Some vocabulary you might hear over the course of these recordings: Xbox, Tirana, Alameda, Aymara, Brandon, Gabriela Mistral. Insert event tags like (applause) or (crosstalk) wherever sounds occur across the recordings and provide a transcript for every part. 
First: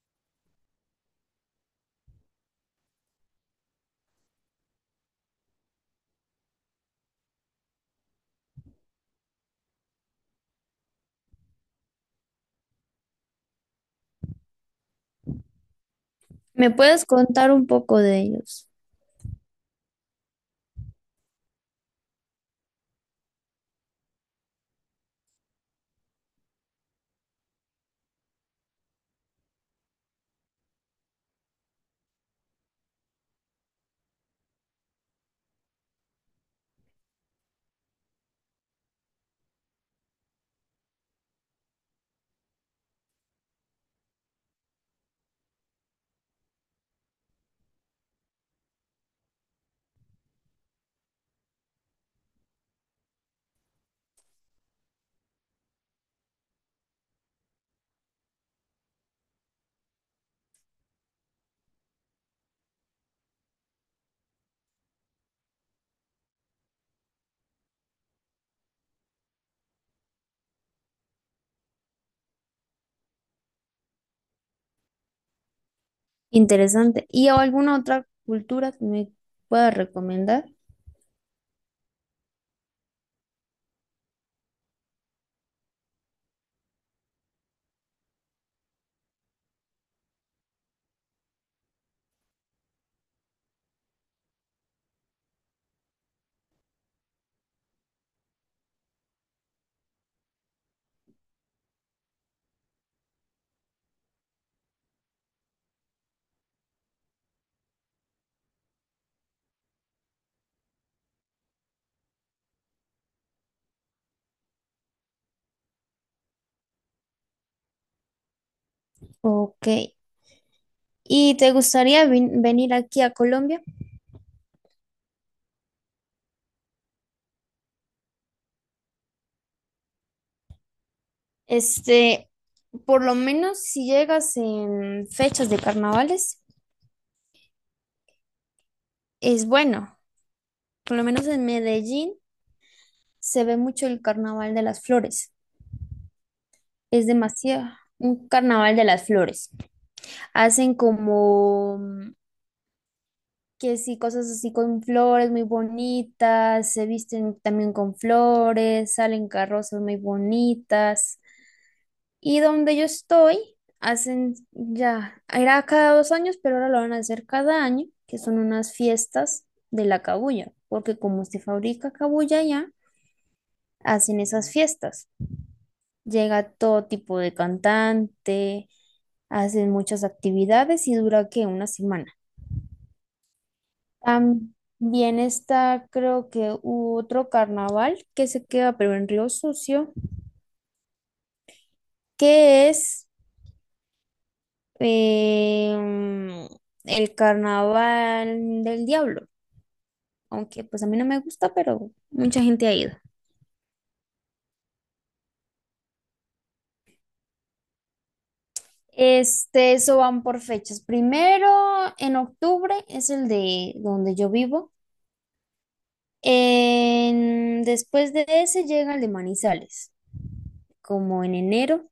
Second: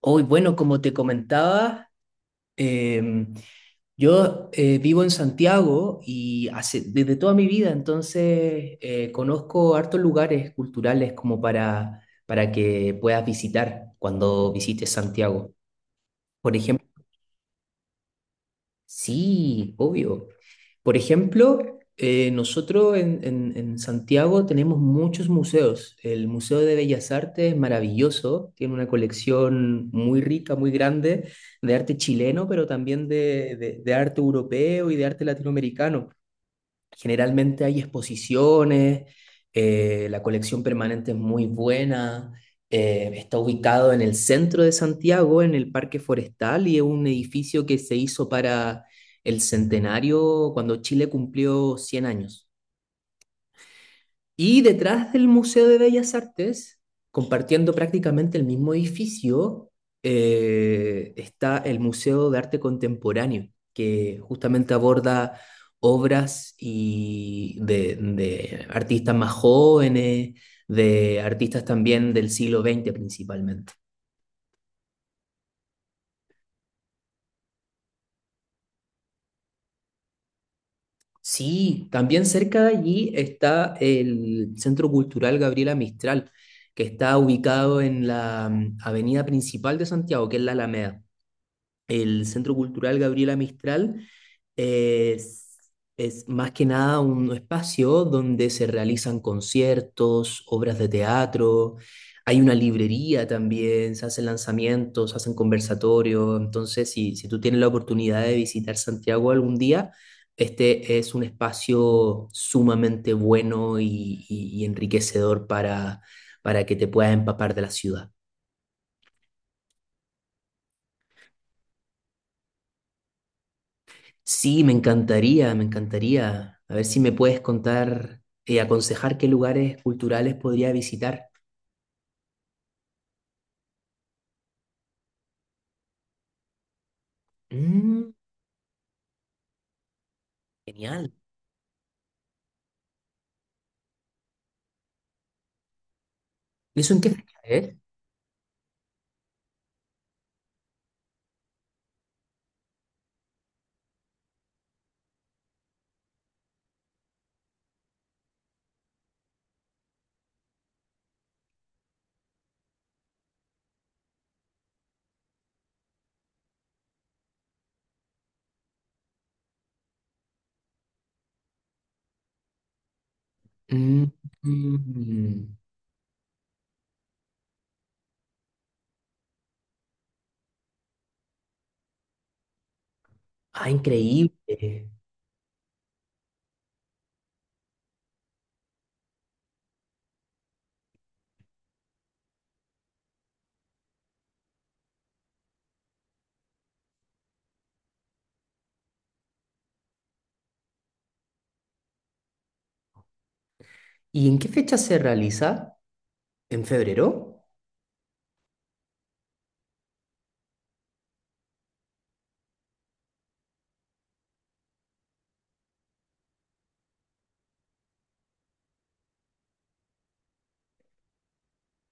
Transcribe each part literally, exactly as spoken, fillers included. Hoy, bueno, como te comentaba, em, yo eh, vivo en Santiago y hace, desde toda mi vida, entonces eh, conozco hartos lugares culturales como para, para que puedas visitar cuando visites Santiago. Por ¿Me puedes contar un poco de ellos? sí, obvio. Por ejemplo, eh, nosotros en, en- en Santiago tenemos muchos museos. El Museo de Bellas Artes es maravilloso, tiene una colección muy rica, muy grande de arte chileno, pero también de, de- de arte europeo y de arte latinoamericano. Generalmente hay exposiciones, eh, la colección permanente es muy buena, eh, está ubicado en el centro de Santiago, en el Parque Forestal, y es un edificio que se hizo para el centenario cuando Chile cumplió cien años. Y detrás del Museo de Bellas Artes, compartiendo prácticamente el mismo edificio, eh, está el Museo de Arte Contemporáneo, que justamente aborda obras y de, de artistas más jóvenes, de artistas también del siglo veinte principalmente. Interesante. ¿Y alguna otra cultura que me puedas recomendar? Sí, también cerca de allí está el Centro Cultural Gabriela Mistral, que está ubicado en la mm, avenida principal de Santiago, que es la Alameda. El Centro Cultural Gabriela Mistral es, es más que nada un espacio donde se realizan conciertos, obras de teatro, hay una librería también, se hacen lanzamientos, se hacen conversatorios. Entonces, si, si tú tienes la oportunidad de visitar Santiago algún día, este es un espacio sumamente bueno y, y- y enriquecedor para, para que te puedas empapar de la ciudad. Ok. ¿Y te gustaría vin- venir aquí a Colombia? Sí, me encantaría, me encantaría. A ver si me puedes contar y aconsejar qué lugares culturales podría visitar. Este, por lo menos si llegas en fechas de carnavales, Mm, es bueno. Por lo genial. menos en Medellín se ve mucho el carnaval de las flores. ¿Y eso en Es qué fecha demasiado. es? Un carnaval de las flores. Hacen como que sí, cosas así con flores muy bonitas, se visten también con flores, salen carrozas muy bonitas. Y donde yo estoy, hacen ya, era cada dos años, pero ahora lo van a hacer cada año, que son unas fiestas de la cabuya, porque como se fabrica cabuya ya, Mm, hacen esas fiestas. mm. Llega todo tipo de cantante, hacen muchas actividades y dura que una semana. Ah, increíble. También está, creo que u- otro carnaval que se queda, pero en Río Sucio, que es em, el carnaval del diablo. Aunque pues a mí no me gusta, pero mucha gente ha ido. ¿Y en qué fecha se realiza? ¿En febrero? Este, eso van por fechas. Primero, en octubre es el de donde yo vivo. En- después de ese llega el de Manizales, como en enero.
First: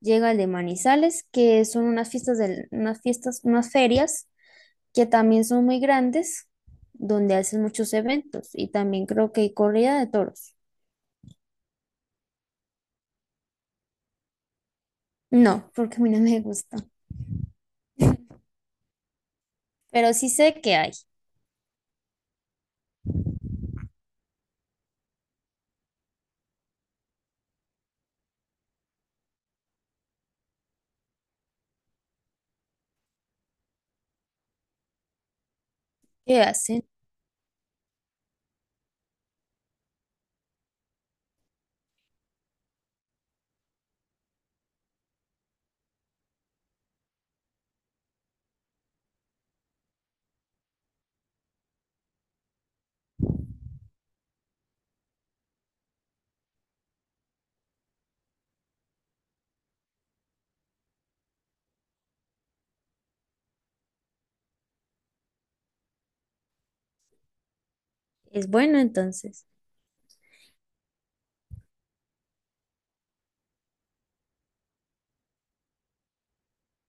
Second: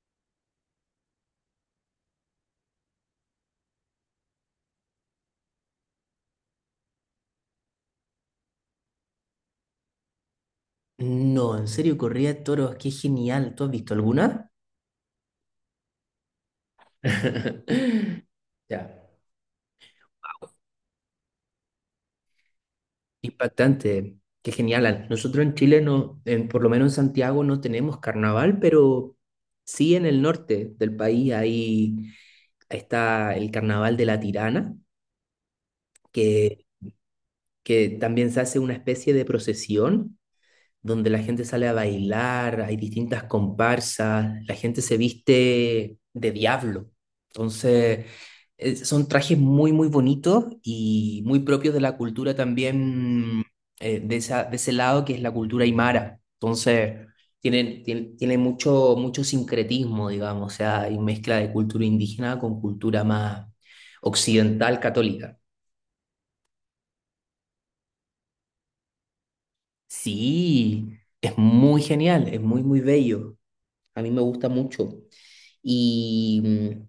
Llega el de Manizales, que son unas fiestas, del- unas fiestas, unas ferias que también son muy grandes, donde hacen muchos eventos y también creo que hay corrida de toros. No, en serio, corrida de toros, qué genial. ¿Tú has visto alguna? No, porque a mí no me gusta, (laughs) (laughs) Ya. pero sí sé que hay, Impactante, qué genial. Al- nosotros en Chile, no, en- por lo menos en Santiago, no tenemos carnaval, pero sí en el norte del país ahí está el carnaval de la Tirana, que que, hacen, que también se hace una especie de procesión donde la gente sale a bailar, hay distintas comparsas, la gente se viste de diablo. Entonces, eh, son trajes muy, muy bonitos y muy propios de la cultura también, eh, de esa, de ese lado que es la cultura aymara. Entonces, tienen, tienen, tienen mucho, mucho sincretismo, digamos, o sea, hay mezcla de cultura indígena con cultura más occidental católica. es bueno entonces. Sí, es muy genial, es muy, muy bello. A mí me gusta mucho. Y, mm,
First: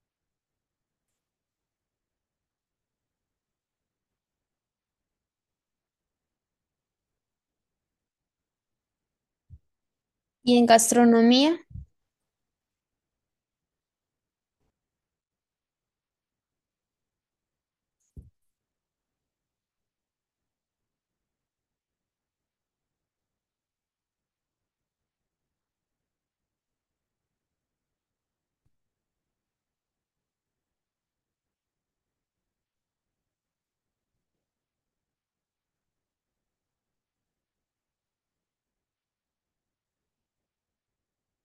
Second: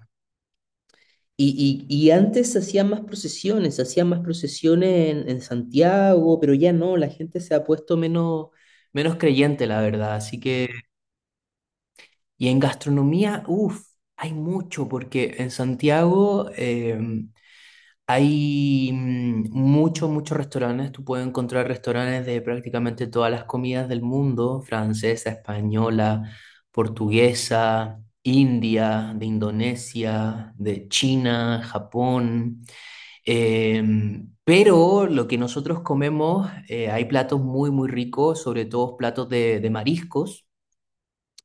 y, y- y antes se hacían más procesiones, se hacían más procesiones en, en Santiago, pero ya no, la gente se ha puesto menos, menos creyente, la verdad. Así Y en que, gastronomía, y en gastronomía, uff, hay mucho, porque en Santiago em, hay mm, muchos, muchos restaurantes. Tú puedes encontrar restaurantes de prácticamente todas las comidas del mundo, francesa, española, portuguesa, india, de Indonesia, de China, Japón. Em, pero lo que nosotros comemos, eh, hay platos muy, muy ricos, sobre todo platos de, de mariscos,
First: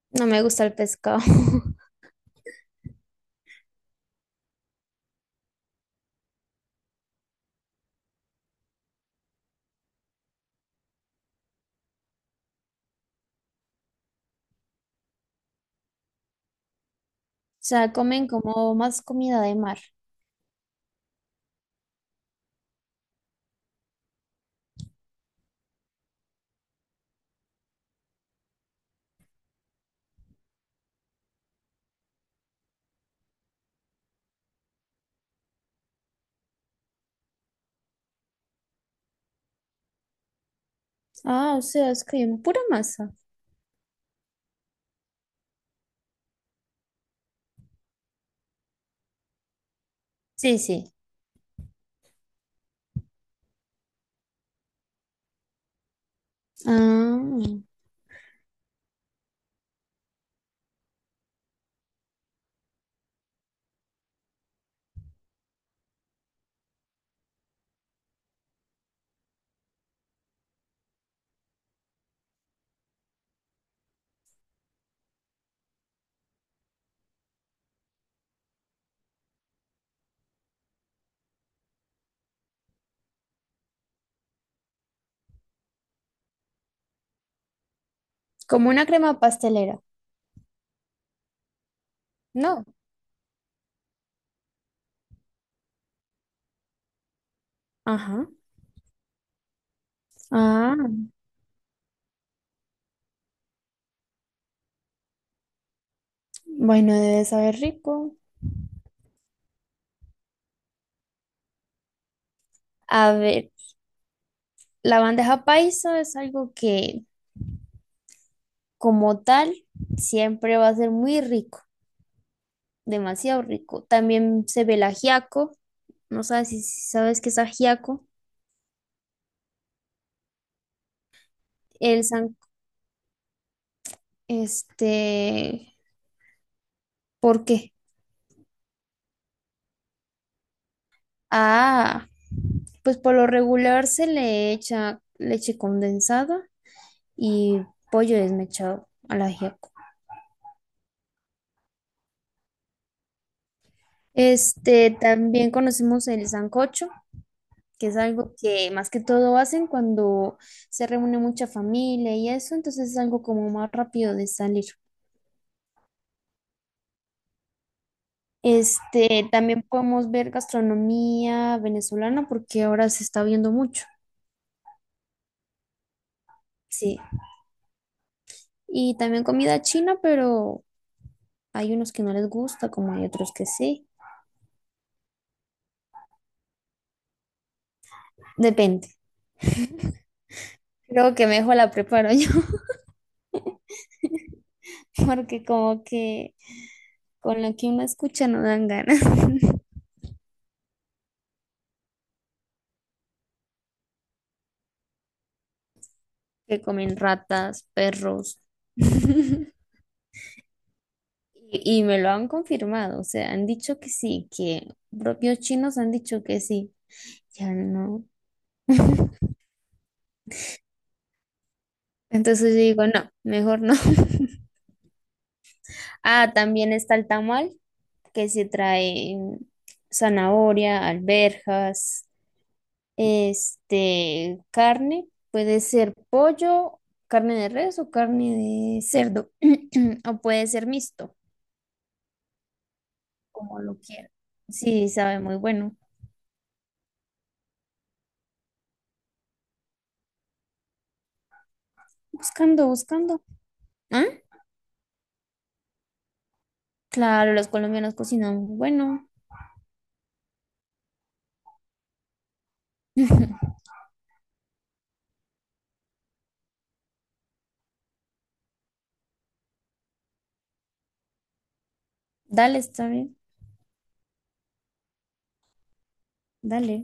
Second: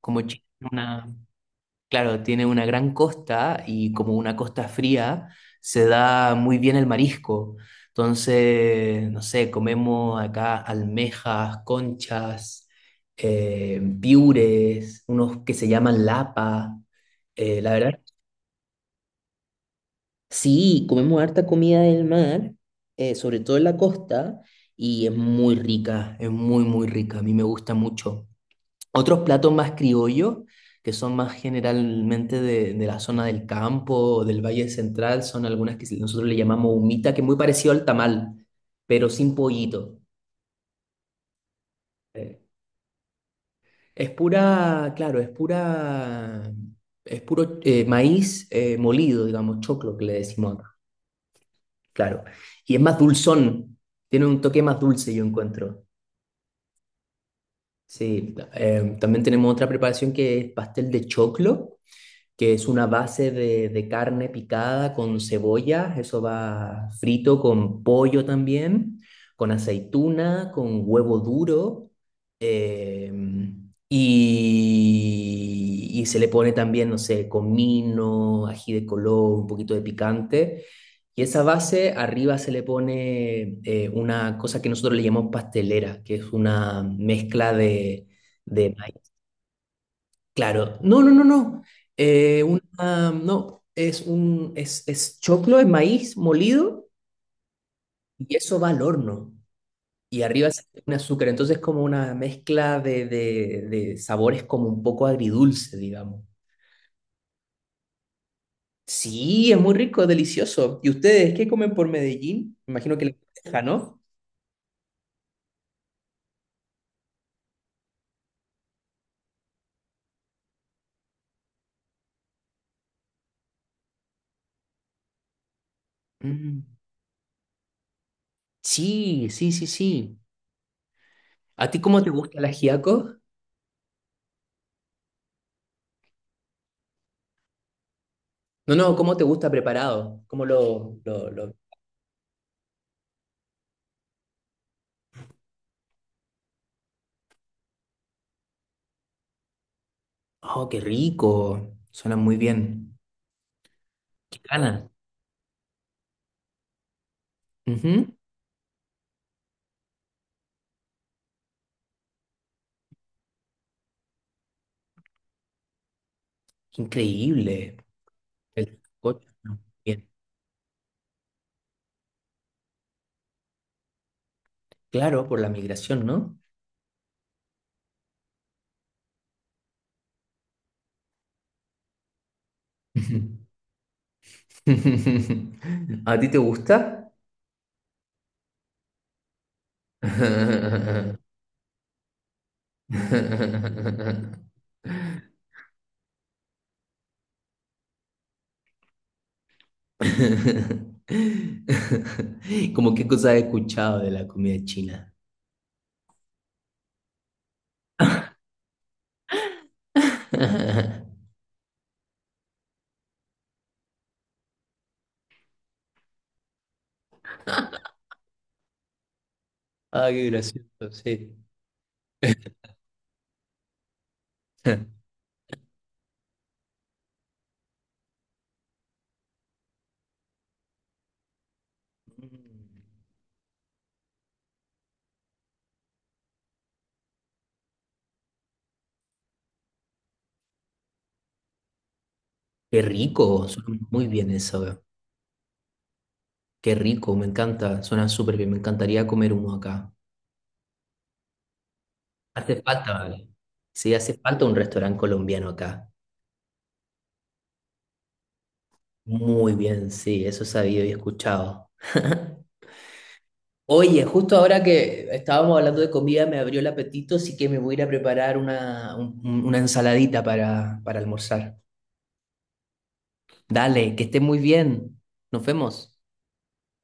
como no me chi- gusta el una pescado, (laughs) o claro, tiene una gran costa y como una costa fría, se da muy bien el marisco. Entonces, no sé, comemos acá almejas, conchas, eh, piures, unos que se llaman lapa. Eh, la sea, verdad, comen como más comida de mar. sí, comemos harta comida del mar, eh, sobre todo en la costa, y es muy rica, es muy, muy rica. A mí me gusta mucho. Otros platos más criollos, que son más generalmente de, de la zona del campo, del Valle Central, son algunas que nosotros le llamamos humita, que es muy parecido al tamal, pero sin pollito. Ah, o sea, es que Eh, pura masa. Es pura, claro, es pura, es puro eh, maíz eh, molido, digamos, choclo que le decimos Sí, acá, sí. claro. Y es más dulzón, tiene un toque más dulce, yo encuentro. Ah, Sí, ta- eh, también tenemos otra preparación que es pastel de choclo, que es una base de, de carne picada con cebolla, eso va frito con pollo también, con aceituna, con huevo duro, eh, y, y se le pone también, no sé, comino, ají de color, un poquito de picante. Y esa base arriba se le pone eh, una cosa que nosotros le llamamos pastelera, que es una mezcla de, como de una crema pastelera. claro, no, no, no, no. Eh, No. una- no, es un es, es choclo, es maíz molido Ajá. y eso va al horno. Y arriba se le pone Ah. azúcar, entonces es como una mezcla de, de, de sabores como un poco agridulce, digamos. Bueno, debe saber rico. Sí, es muy rico, es delicioso. ¿Y ustedes qué comen por Medellín? Me imagino que la A ver, bandeja, ¿no? la bandeja paisa es algo que como tal siempre va a ser muy rico, demasiado rico. También se ve el ajiaco, no sabes Mm, si si sabes qué es ajiaco. sí, sí, sí, sí. ¿A ti cómo El te san, gusta el ajiaco? este, ¿por qué? No, no, ¿cómo te gusta preparado? ¿Cómo lo, lo, lo- Ah, pues por lo regular se le echa leche condensada y pollo desmechado al ajiaco. oh, qué rico. Suena muy bien. Qué gana. Este, también conocemos el sancocho, que es Ujú. algo que más que todo hacen cuando se reúne mucha familia y eso, entonces es algo como más rápido de salir. Qué increíble. El coche. Este, también Bien. podemos ver gastronomía venezolana porque ahora se está viendo mucho, Claro, por la migración, ¿no? sí. Y también comida china, pero hay unos que no les gusta, como hay Ujú. otros que sí. (laughs) ¿A ti te gusta? Depende. Creo (laughs) que mejor la preparo yo (laughs) porque como que con lo que uno escucha no dan ganas. (laughs) Como qué cosas he escuchado de la comida china. Que comen ratas, perros. (laughs) (laughs) Y, y me lo han confirmado, o sea, han dicho que sí, que propios chinos han dicho que sí, ya no. (laughs) Ah, qué gracioso, sí. Entonces yo digo, no, mejor no. (laughs) Ah, también está el tamal, que se trae zanahoria, alberjas, (laughs) este, carne, puede ser pollo, carne de res o carne de cerdo, (clears throat) o puede ser mixto, Qué rico, como lo suena muy quiera. bien eso. Sí, sabe muy bueno. Qué rico, me encanta, suena súper bien, me encantaría comer uno acá. Hace Buscando, falta, buscando. vale. Sí, ¿Ah? hace falta un restaurante colombiano acá. Claro, los colombianos cocinan muy bueno, Muy bien, sí, eso he sabido y escuchado. (laughs) (laughs) Oye, justo ahora que estábamos hablando de comida me abrió el apetito, así que me voy a ir a preparar una, un- una ensaladita para, para almorzar. dale, está bien. Dale, que esté muy bien. Nos vemos. Dale.